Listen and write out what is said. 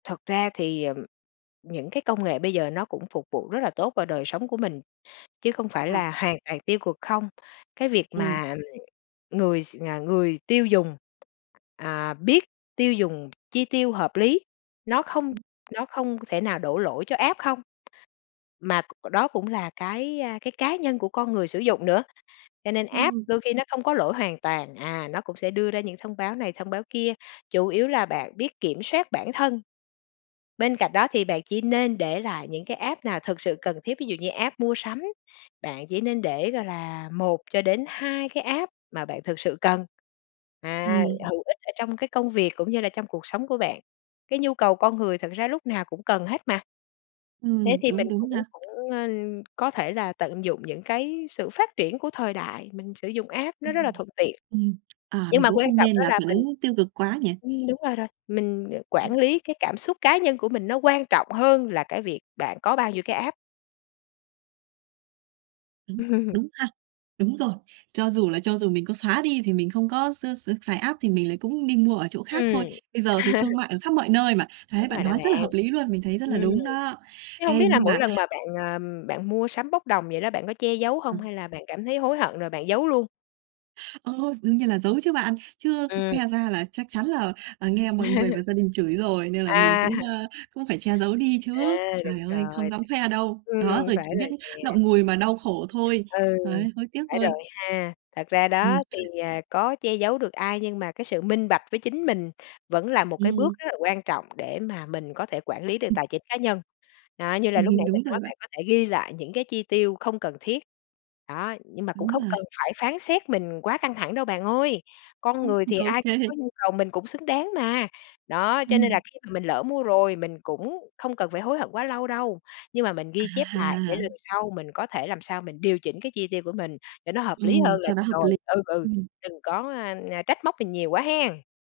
Thật ra thì, ờ, những cái công nghệ bây giờ nó cũng phục vụ rất là tốt vào đời sống của mình, chứ không phải À. là hoàn toàn tiêu cực không. Cái việc Ừm. mà, ừm, người s à, người tiêu dùng, à, biết tiêu dùng chi tiêu hợp lý, nó không Ừm. nó không thể nào đổ lỗi cho app không, mà c đó cũng là cái, à, cái cá nhân của con người sử dụng nữa. Cho nên app Ừm. đôi khi nó không có lỗi hoàn toàn. À, nó cũng sẽ đưa ra những thông báo này, thông báo kia, chủ yếu là bạn biết kiểm soát bản thân. Bên cạnh đó thì bạn chỉ nên để lại những cái app nào thực sự cần thiết. Ví dụ như app mua sắm, bạn chỉ nên để, gọi là, 1 cho đến 2 cái app mà bạn thực sự cần, à, Ừm. hữu ích ở trong cái công việc cũng như là trong cuộc sống của bạn. Cái nhu cầu con người thật ra lúc nào cũng cần hết mà. Thế Ừm, thì đúng, mình đúng cũng nha. cũng, ờ, có thể là tận dụng những cái sự phát triển của thời đại, mình sử dụng app nó rất là Ừm, thuận tiện. ừm. À, Nhưng mình mà cũng quan không trọng nên đó là là phản mình ứng tiêu cực quá nhỉ. Ừm, đúng rồi rồi, mình, ờ, Ừm. quản lý cái cảm xúc cá nhân của mình nó quan trọng hơn là cái việc bạn có bao nhiêu cái app. Đúng, đúng ha. Đúng rồi. Cho dù là cho dù mình có xóa đi thì mình không có x x xài app thì mình lại cũng đi mua ở chỗ khác thôi. Ừm. Bây giờ thì thương mại ở khắp mọi nơi mà. Thấy Đúng bạn rồi đó nói bạn. rất là hợp lý luôn, mình thấy rất là Ừm, đúng đó. chứ hông Ê, biết là nhưng mỗi mà lần mà bạn, à, bạn mua sắm bốc đồng vậy đó bạn có che giấu Ừm. hông, hay là bạn cảm thấy hối hận rồi bạn giấu luôn? Ơ, đương nhiên là giấu chứ bạn. Chứ Ừm. khoe ra là chắc chắn là, ờ, nghe mọi người và gia đình chửi rồi, nên là mình À. cũng, ơ, cũng phải che giấu đi chứ. À, Trời đúng ơi, không rồi. dám khoe đâu. Ừm, Đó, rồi phải chỉ biết rồi nè. ngậm ngùi mà đau khổ thôi. Ừ, Đấy, hối tiếc phải thôi. rồi ha. Thật ra Ừm. đó, thì, à, có che giấu được ai nhưng mà cái sự minh bạch với chính mình vẫn là một cái bước Ừm. rất là quan trọng để mà mình có thể quản lý được Ừm. tài chính cá nhân. Đó, như là Ừm lúc hưm, nãy mình đúng rồi nói, bạn. bạn có thể ghi lại những cái chi tiêu không cần thiết, đó. Nhưng mà cũng Đúng không rồi. cần phải phán xét mình quá căng thẳng đâu bạn ơi. Con Ưm. người thì Ô ai cũng kê. có nhu cầu, mình cũng xứng đáng mà. Đó, cho nên là Ừm. khi mà mình lỡ mua rồi mình cũng không cần phải hối hận quá lâu đâu, nhưng mà mình ghi chép lại để À! lần sau mình có thể làm sao mình điều chỉnh cái chi tiêu của mình để nó hợp lý Ừm, hơn là cho nó được hợp rồi. lý. Ừ, ừ, Ừm. đừng có, à, à, trách móc mình nhiều quá hén.